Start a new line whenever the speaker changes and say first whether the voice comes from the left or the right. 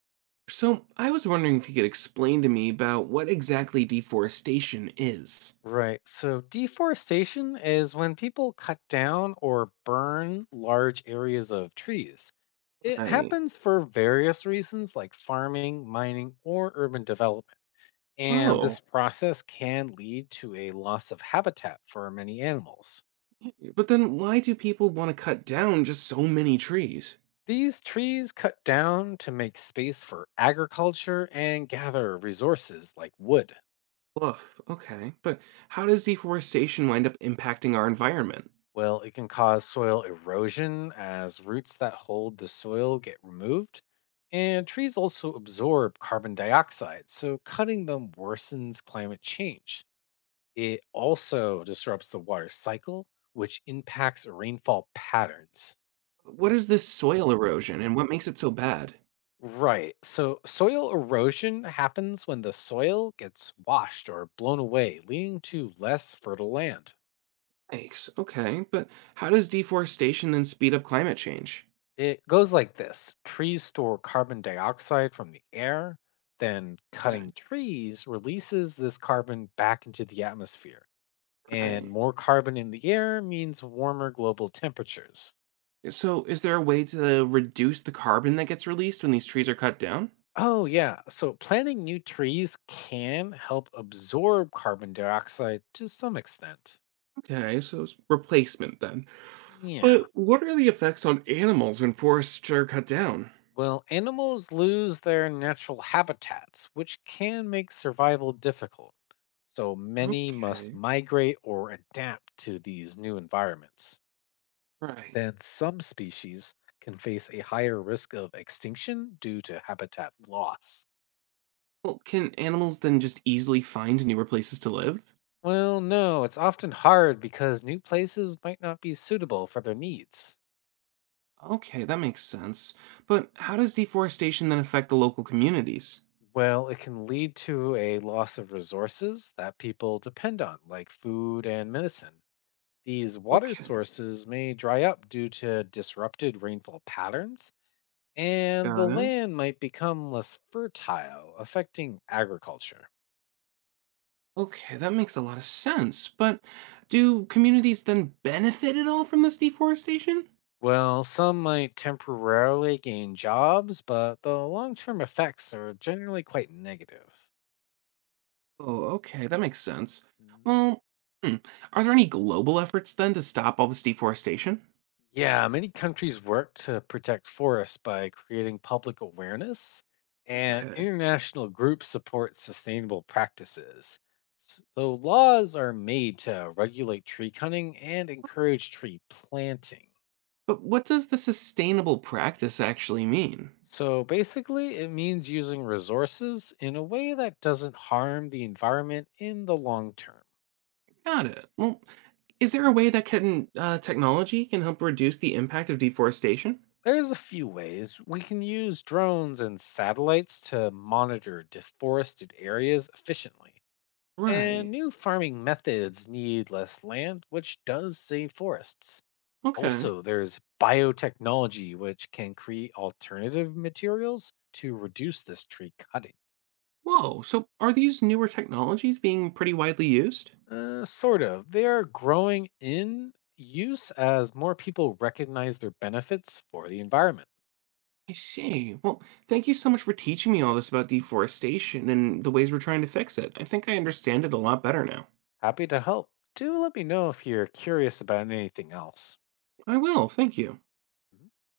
right: So, I was wondering if you could explain to me about what exactly deforestation is.
left: Right. So deforestation is when people cut down or burn large areas of trees. It
right: Right.
left: happens for various reasons like farming, mining, or urban development. And
right: Oh,
left: this process can lead to a loss of habitat for many animals.
right: but then why do people want to cut down just so many trees?
left: These trees cut down to make space for agriculture and gather resources like wood.
right: Woof, okay. But how does deforestation wind up impacting our environment?
left: Well, it can cause soil erosion as roots that hold the soil get removed. And trees also absorb carbon dioxide, so cutting them worsens climate change. It also disrupts the water cycle, which impacts rainfall patterns.
right: What is this soil erosion and what makes it so bad?
left: Right, so soil erosion happens when the soil gets washed or blown away, leading to less fertile land.
right: Yikes, okay. But how does deforestation then speed up climate change?
left: It goes like this trees store carbon dioxide from the air, then cutting
right: Okay,
left: trees releases this carbon back into the atmosphere. And
right: right.
left: more carbon in the air means warmer global temperatures.
right: So, is there a way to reduce the carbon that gets released when these trees are cut down?
left: Oh, yeah. So planting new trees can help absorb carbon dioxide to some extent.
right: Okay, so it's replacement then.
left: Yeah.
right: But what are the effects on animals when forests are cut down?
left: Well, animals lose their natural habitats, which can make survival difficult. So many must
right: Okay,
left: migrate or adapt to these new environments.
right: right.
left: Then some species can face a higher risk of extinction due to habitat loss.
right: Well, can animals then just easily find newer places to live?
left: Well, no, it's often hard because new places might not be suitable for their needs.
right: Okay, that makes sense. But how does deforestation then affect the local communities?
left: Well, it can lead to a loss of resources that people depend on, like food and medicine. These water
right: Okay,
left: sources may dry up due to disrupted rainfall patterns, and the
right: got it.
left: land might become less fertile, affecting agriculture.
right: Okay, that makes a lot of sense. But do communities then benefit at all from this deforestation?
left: Well, some might temporarily gain jobs, but the long term effects are generally quite negative.
right: Oh, okay, that makes sense. Well, hmm. Are there any global efforts then to stop all this deforestation?
left: Yeah, many countries work to protect forests by creating public awareness, and
right: Okay.
left: international groups support sustainable practices. So, laws are made to regulate tree cutting and encourage tree planting.
right: But what does the sustainable practice actually mean?
left: So, basically, it means using resources in a way that doesn't harm the environment in the long term.
right: Got it. Well, is there a way that can technology can help reduce the impact of deforestation?
left: There's a few ways we can use drones and satellites to monitor deforested areas efficiently. And
right: Right.
left: new farming methods need less land, which does save forests.
right: Okay.
left: Also, there's biotechnology, which can create alternative materials to reduce this tree cutting.
right: Whoa. So are these newer technologies being pretty widely used?
left: Sort of. They are growing in use as more people recognize their benefits for the environment.
right: I see. Well, thank you so much for teaching me all this about deforestation and the ways we're trying to fix it. I think I understand it a lot better now.
left: Happy to help. Do let me know if you're curious about anything else.
right: I will. Thank you.